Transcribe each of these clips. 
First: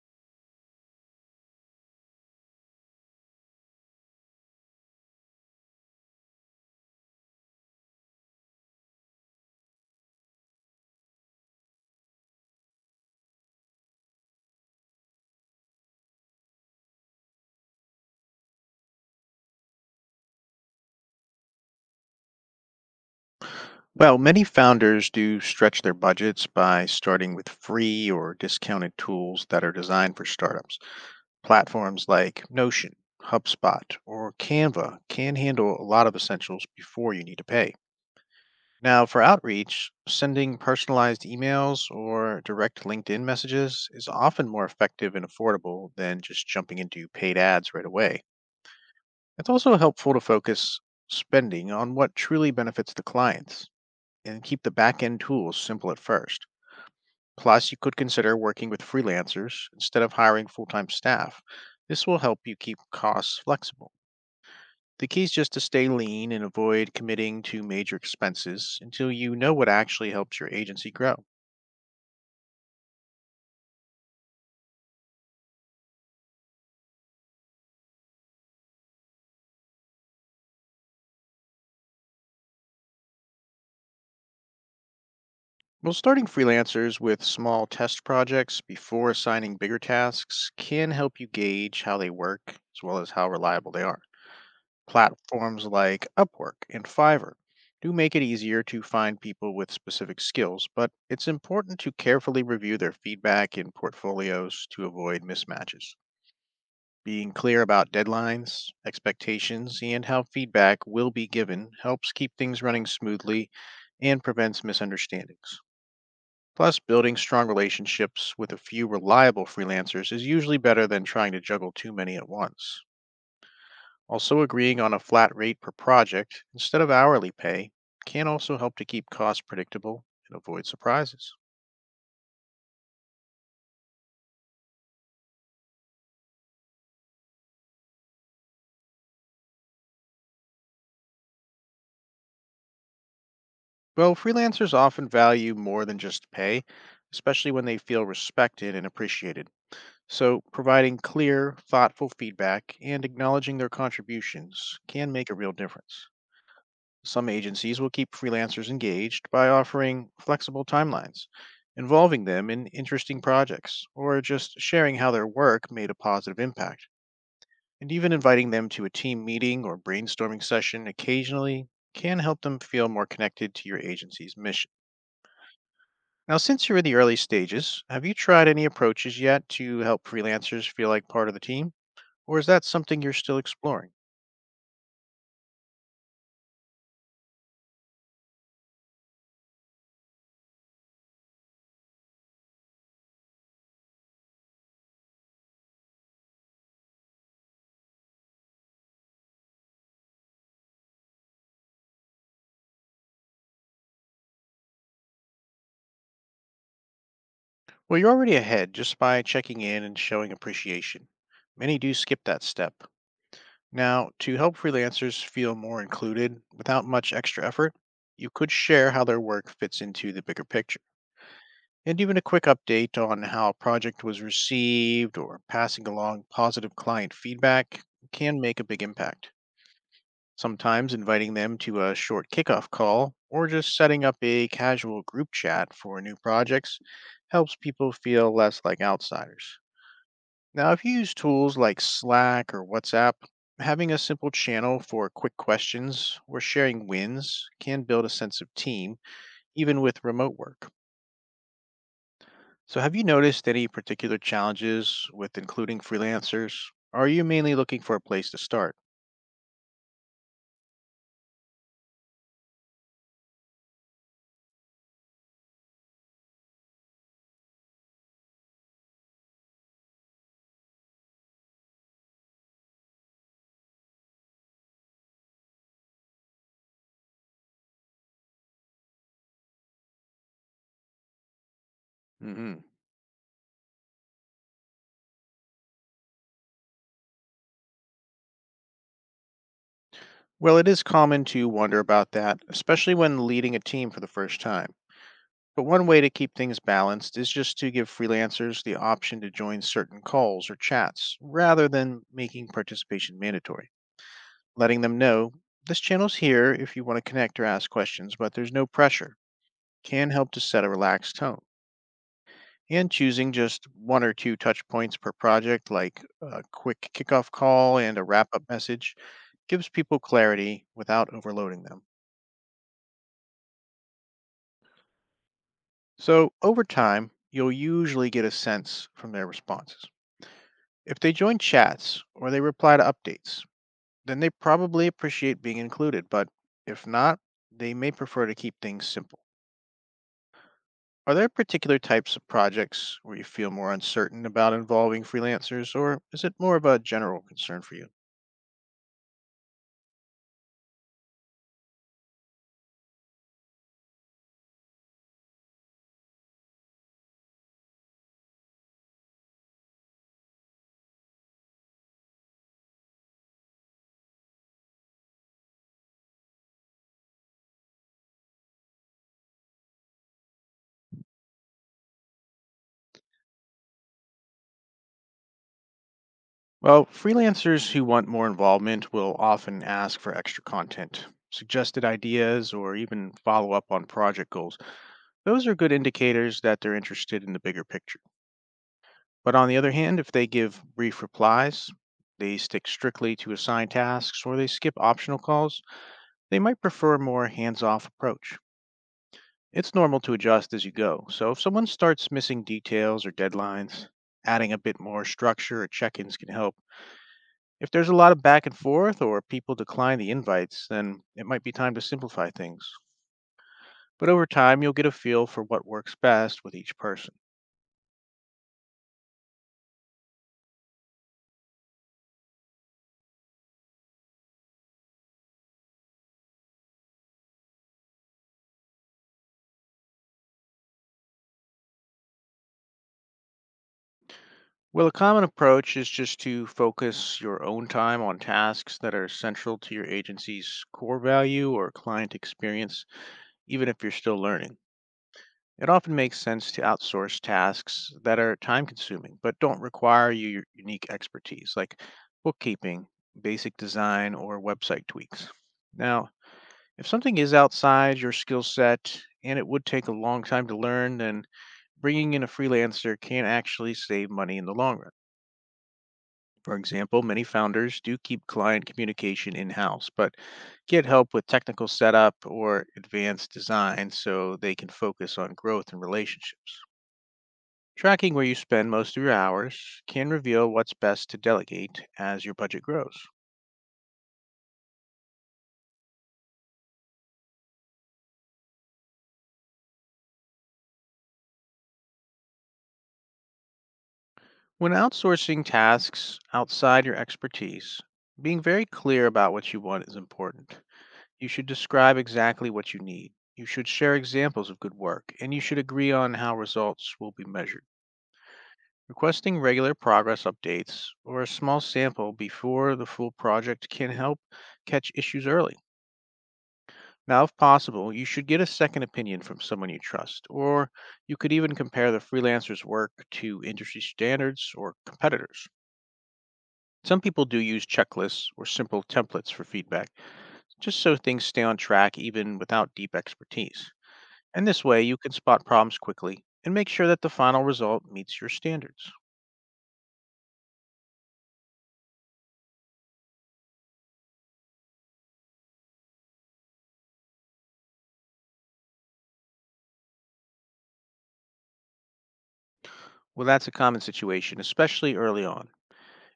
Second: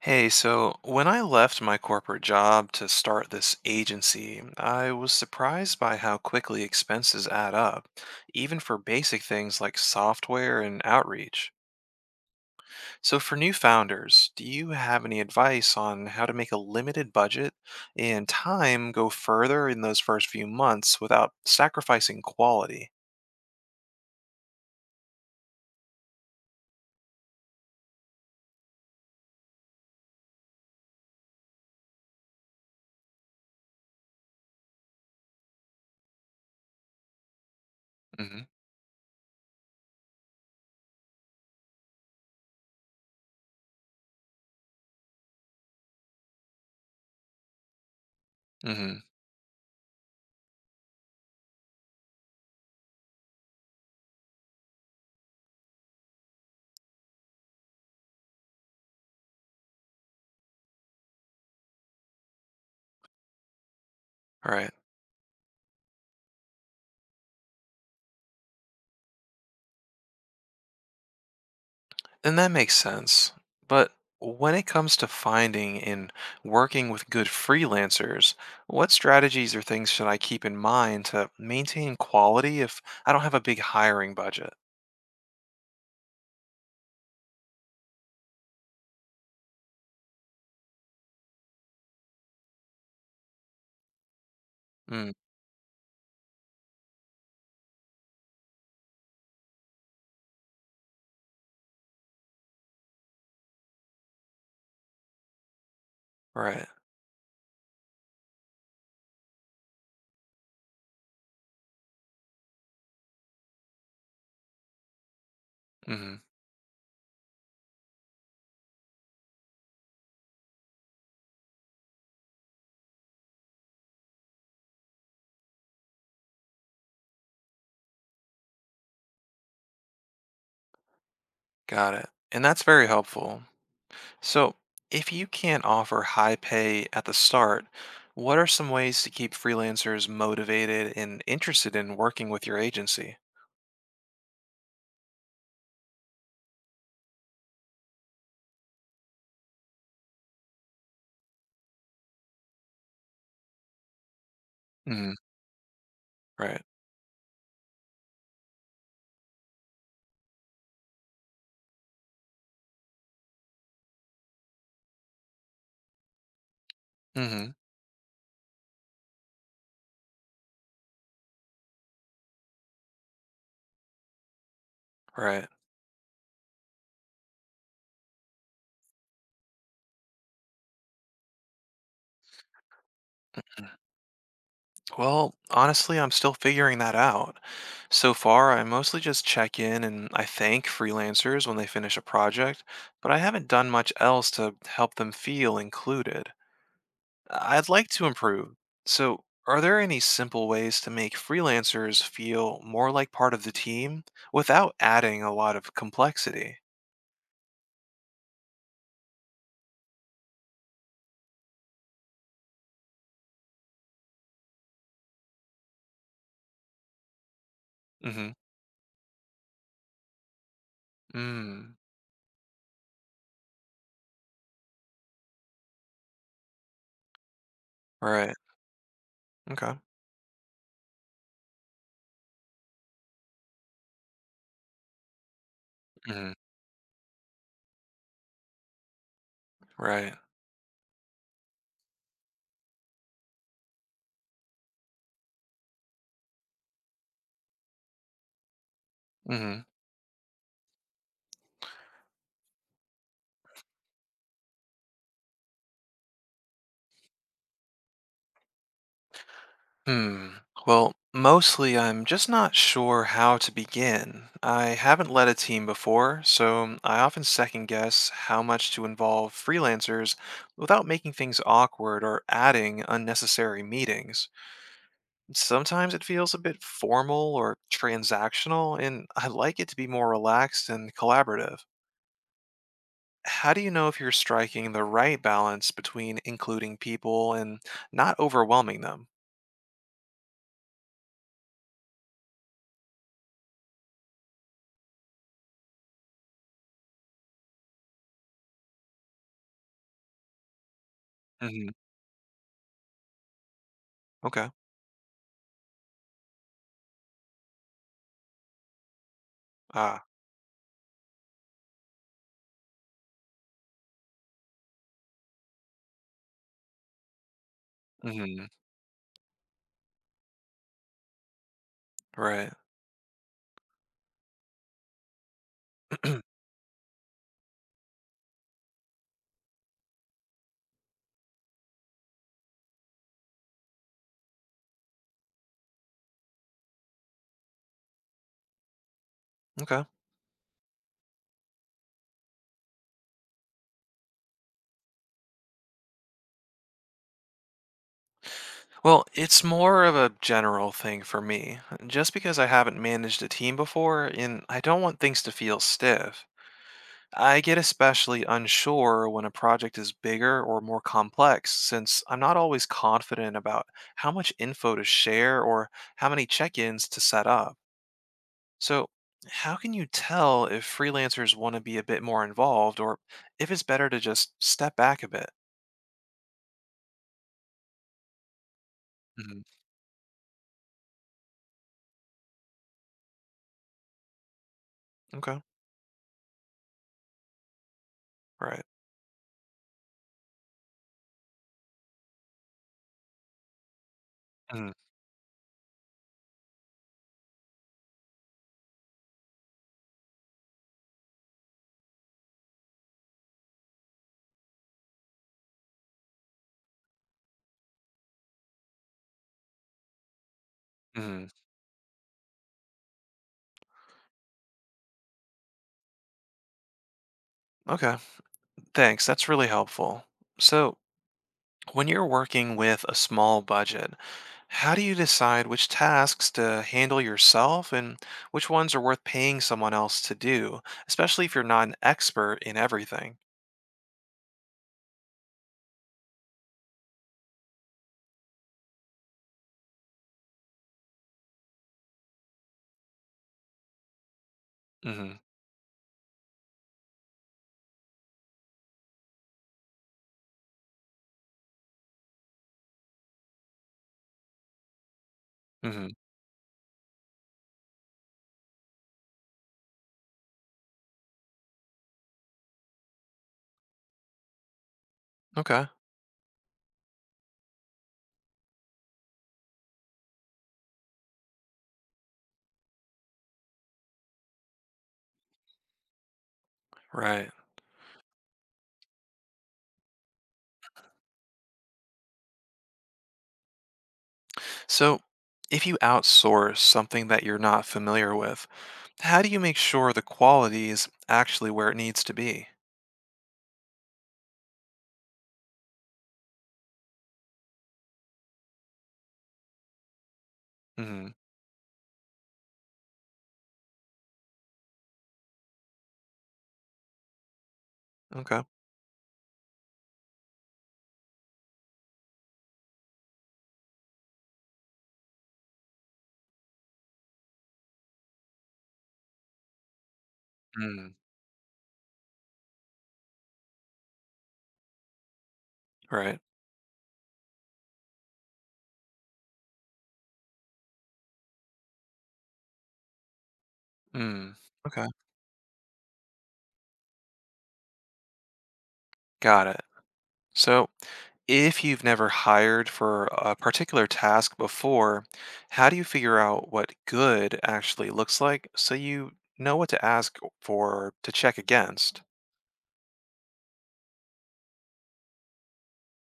Hey, so when I left my corporate job to start this agency, I was surprised by how quickly expenses add up, even for basic things like software and outreach. So, for new founders, do you have any advice on how to make a limited budget and time go further in those first few months without sacrificing quality? Well, many founders do stretch their budgets by starting with free or discounted tools that are designed for startups. Platforms like Notion, HubSpot, or Canva can handle a lot of essentials before you need to pay. Mm-hmm. Now, for outreach, sending personalized emails or direct LinkedIn messages is often more effective and affordable than just jumping into paid ads right away. Mm-hmm. It's also helpful to focus spending on what truly benefits the clients and keep the back end tools simple at first. Plus, you could consider working with freelancers instead of hiring full time staff. This will help you keep costs flexible. Right. The key is just to stay lean and avoid committing to major expenses until you know what actually helps your agency grow. And that makes sense. But when it comes to finding and working with good freelancers, what strategies or things should I keep in mind to maintain quality if I don't have a big hiring budget? Well, starting freelancers with small test projects before assigning bigger tasks can help you gauge how they work as well as how reliable they are. Mm, Platforms like Upwork and Fiverr do make it easier to find people with specific skills, but it's important to carefully review their feedback in portfolios to avoid mismatches. right. Being clear about deadlines, expectations, and how feedback will be given helps keep things running smoothly and prevents misunderstandings. Hmm. Plus, building strong relationships with a few reliable freelancers is usually better than trying to juggle too many at once. Also, agreeing on a flat rate per project instead of hourly pay can also help to keep costs predictable and avoid surprises. Got it. And that's very helpful. So, if you can't offer high pay at the start, what are some ways to keep freelancers motivated and interested in working with your agency? Well, freelancers often value more than just pay, especially when they feel respected and appreciated. So, providing clear, thoughtful feedback and acknowledging their contributions can Hmm. make a real difference. Right. Some agencies will keep freelancers engaged by offering flexible timelines, involving them in interesting projects, or just sharing how their work made a positive impact. Hmm. And even inviting them to a team meeting or brainstorming session occasionally can help them feel more connected to your agency's mission. Right. Now, since you're in the early stages, have you tried any approaches yet to help freelancers feel like part of the team? Or is that something you're still exploring? Well, honestly, I'm still figuring that out. So far, I mostly just check in and I thank freelancers when they finish a project, but I haven't done much else to help them feel included. I'd like to improve. So, are there any simple ways to make freelancers feel more like part of the team without adding a lot of complexity? Well, you're already ahead just by checking in and showing appreciation. Many do skip that step. Now, to help freelancers feel more included without much extra effort, you Mm-hmm. could share how their work fits into the bigger picture. Mm. And even a quick update on how a project was received or passing along positive client feedback Right. can make a big impact. Okay. Sometimes inviting them to a short kickoff call or just setting up a casual group chat for new Mm-hmm. projects helps people feel less like outsiders. Right. Now, if you use tools like Slack or WhatsApp, having a simple channel for quick questions or sharing wins can build a sense of team, Mm-hmm. even with remote work. So, have you noticed any particular challenges with including freelancers? Or are you mainly looking for a place to start? Hmm. Well, mostly I'm just not sure how to begin. I haven't led a team before, so I often second guess how much to involve freelancers without making things awkward or adding unnecessary meetings. Sometimes it feels a bit formal or transactional, and I like it to be more relaxed and collaborative. hmm How do you know if you're striking the right balance between including people and not overwhelming them? Well, it is common to wonder about that, especially when leading a team for the first time. But one way to keep things balanced is just to give freelancers the option to join certain calls or chats rather Hmm. than making participation mandatory. Okay. Letting them know this channel's here if you want to connect or ask questions, but there's no pressure, Ah. can help to set a relaxed tone. And choosing just one or two touch points per project, like a quick kickoff call and a wrap up Hmm. message, gives people clarity without overloading them. Right. So, over time, you'll usually get a sense from their responses. If they join chats or they reply to updates, then they probably appreciate being included, but if not, they may prefer to keep things simple. Okay. Are there particular types of projects where you feel more uncertain about involving freelancers, or is it more of a general concern for you? Well, it's more of a general thing for me, just because I haven't managed a team before, and I don't want things to feel stiff. I get especially unsure when a project is bigger or more complex, since I'm not always confident about how much info to share or how many check ins to set up. So, how can you tell if freelancers want to be a bit more involved or if it's better to just step back a bit? Well, freelancers who want more involvement will Hmm. often ask for extra content, suggested ideas, or even follow up on project goals. Okay, Those are good indicators that they're interested in the bigger picture. right. But on the other hand, if they give brief replies, they stick strictly to assigned tasks, or they skip optional calls, they might prefer a more hands off approach. It's normal to adjust as you go, so if someone starts missing details or deadlines, adding a bit more structure or check ins can help. If there's a lot of back and forth or people decline the invites, then it Mm-hmm. might be time to simplify things. But over time, you'll get a feel for what works best with each person. Okay, thanks. That's really helpful. So, when you're working with a small budget, how do you decide which tasks to handle yourself and which ones are worth paying someone else to do, especially if you're not an expert in everything? Well, a common approach is just to focus your own time on tasks that are central to your agency's core value or client experience, even if you're still learning. Mhm. It often makes sense to outsource tasks that are time consuming but don't require your unique expertise, like bookkeeping, basic design, or website tweaks. Mhm. Now, if something is outside your skill set and it would take a long time to learn, then bringing in a freelancer can actually save money in the long run. Okay. For example, many founders do keep client communication in house, but get help with technical setup or advanced design so they can focus on growth and relationships. Right. Tracking where you spend most of your hours can reveal what's best to delegate as your budget grows. So, if you outsource something that you're not familiar with, how do you make sure the quality is actually where it needs to be? When outsourcing tasks outside your expertise, being very clear about what you want is important. Mhm. You should describe exactly what you need. You should share examples of good work, and you should agree on how results will be measured. Okay. Requesting regular progress updates or a small sample before the full project can help catch issues early. Now, if possible, you should get a second opinion from someone you trust, or Mm. you could even compare the freelancer's work to industry standards or competitors. Right. Some people do use checklists or simple templates for feedback, just so things stay on track even without deep expertise. Mm. And this way, Okay. you can spot problems quickly and make sure that the final result meets your standards. Got it. So, if you've never hired for a particular task before, how do you figure out what good actually looks like so you know what to ask for to check against? Well, that's a common situation, especially early on.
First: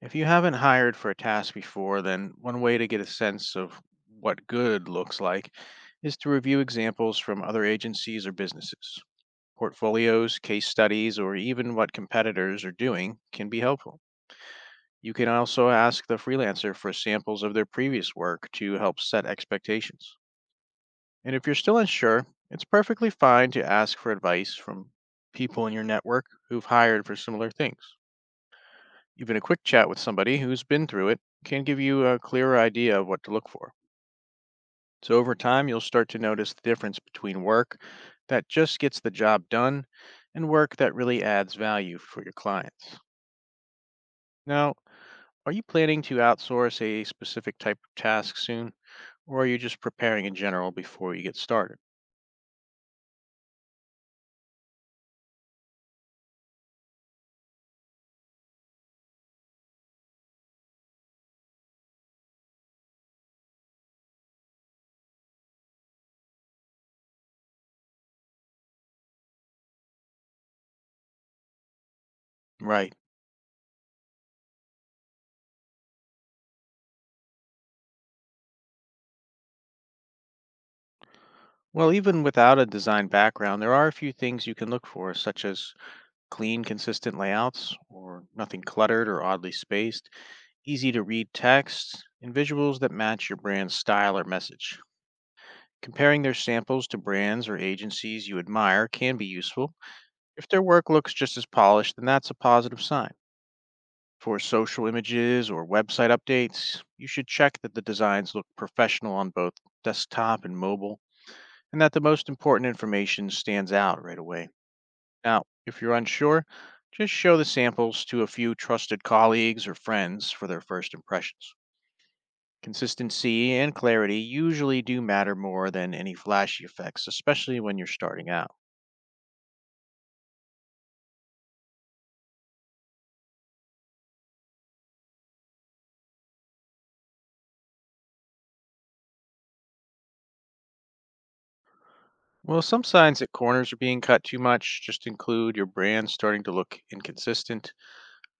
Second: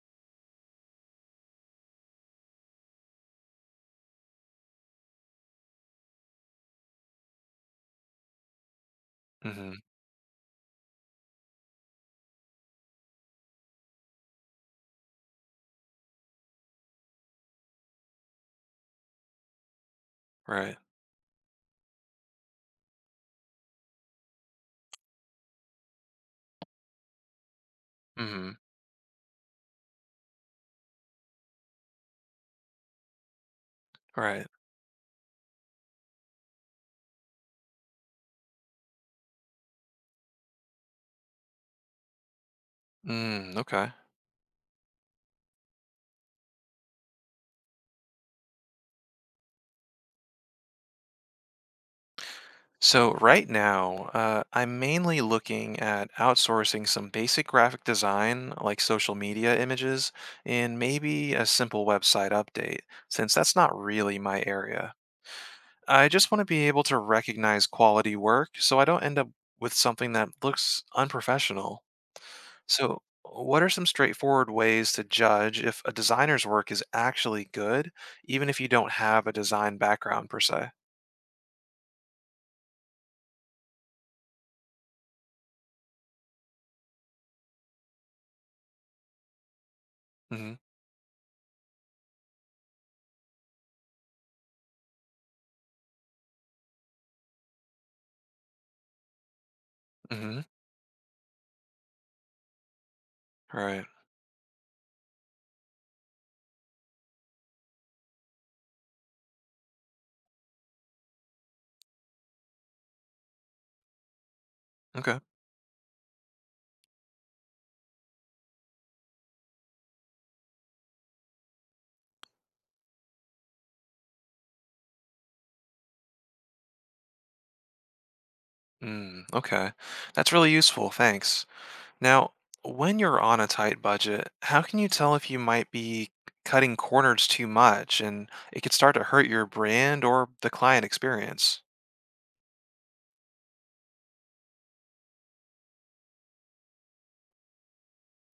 If you haven't hired for a task before, then one way to get a sense of what good looks like is to review examples from other agencies or businesses. Hmm. Portfolios, case studies, or even what competitors are doing can be helpful. You can also ask the freelancer for samples of their previous work to help set expectations. Right. And if you're still unsure, it's perfectly fine to ask for advice from people in your network who've hired for similar things. Hmm. Even a quick chat with somebody who's been through it can give you a clearer idea of what to look for. Right. So over time, you'll start to notice the difference between work that just gets the job done and work that really adds value for your clients. Mm, okay. Now, are you planning to outsource a specific type of task soon, or are you just preparing in general before you get started? So right now, I'm mainly looking at outsourcing some basic graphic design, like social media images, and maybe a simple website update, since that's not really my area. I just want to be able to recognize quality work so I don't end up with something that looks unprofessional. Right. So, what are some straightforward ways to judge if a designer's work is actually good, even if you don't have a design background per se? Well, even without a design background, there are a few things you can look for, such as clean, consistent layouts, or nothing cluttered or oddly spaced Hmm. easy to read text, and visuals that match your brand's style or message. Comparing their samples to brands or agencies you admire can be useful. Hmm. If their work looks just as polished, then that's a positive sign. Right. For social images or website updates, you should check that the designs look professional on both desktop and mobile, and that the most important information stands out right away. Okay. Now, if you're unsure, just show the samples to a few trusted colleagues or friends for their first impressions. Consistency and clarity usually do matter more than any flashy effects, especially when you're starting out. Mm, okay. That's really useful. Thanks. Now, when you're on a tight budget, how can you tell if you might be cutting corners too much and it could start to hurt your brand or the client experience? Well, some signs that corners are being cut too much just include your brand starting to look inconsistent,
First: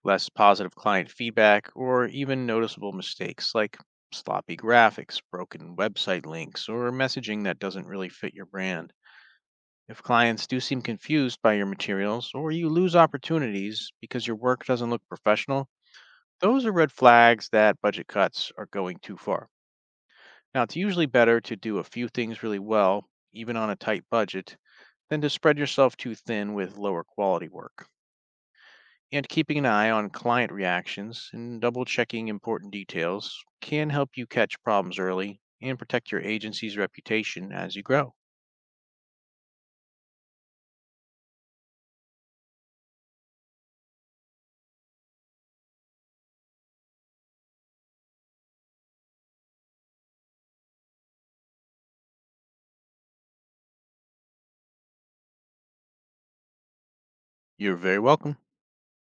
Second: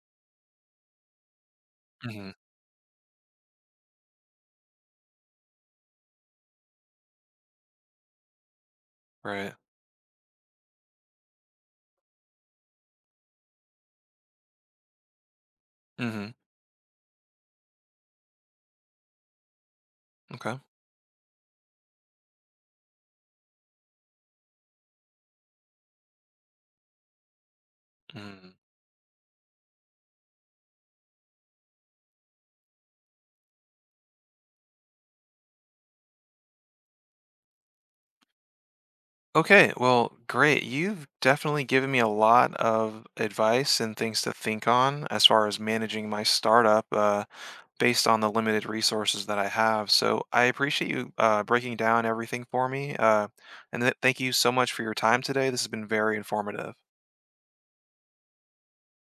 less positive client feedback, or even noticeable mistakes like sloppy graphics, broken website links, or messaging that doesn't really fit your brand. Right. If clients do seem confused by your materials, or you lose opportunities because your work doesn't look professional, Mhm. those are red flags that budget cuts are going too far. Okay. Now, it's usually better to do a few things really well, even on a tight budget, than to spread yourself too thin with lower quality work. Mm. And keeping an eye on client reactions and double checking important details can help you catch problems early and protect your agency's reputation as you grow. Okay, well, great. You've definitely given me a lot of advice and things to think on as far as managing my startup based on the limited resources that I have. So I appreciate you breaking down everything for me. And thank you so much for your time today. This has been very informative. You're very welcome.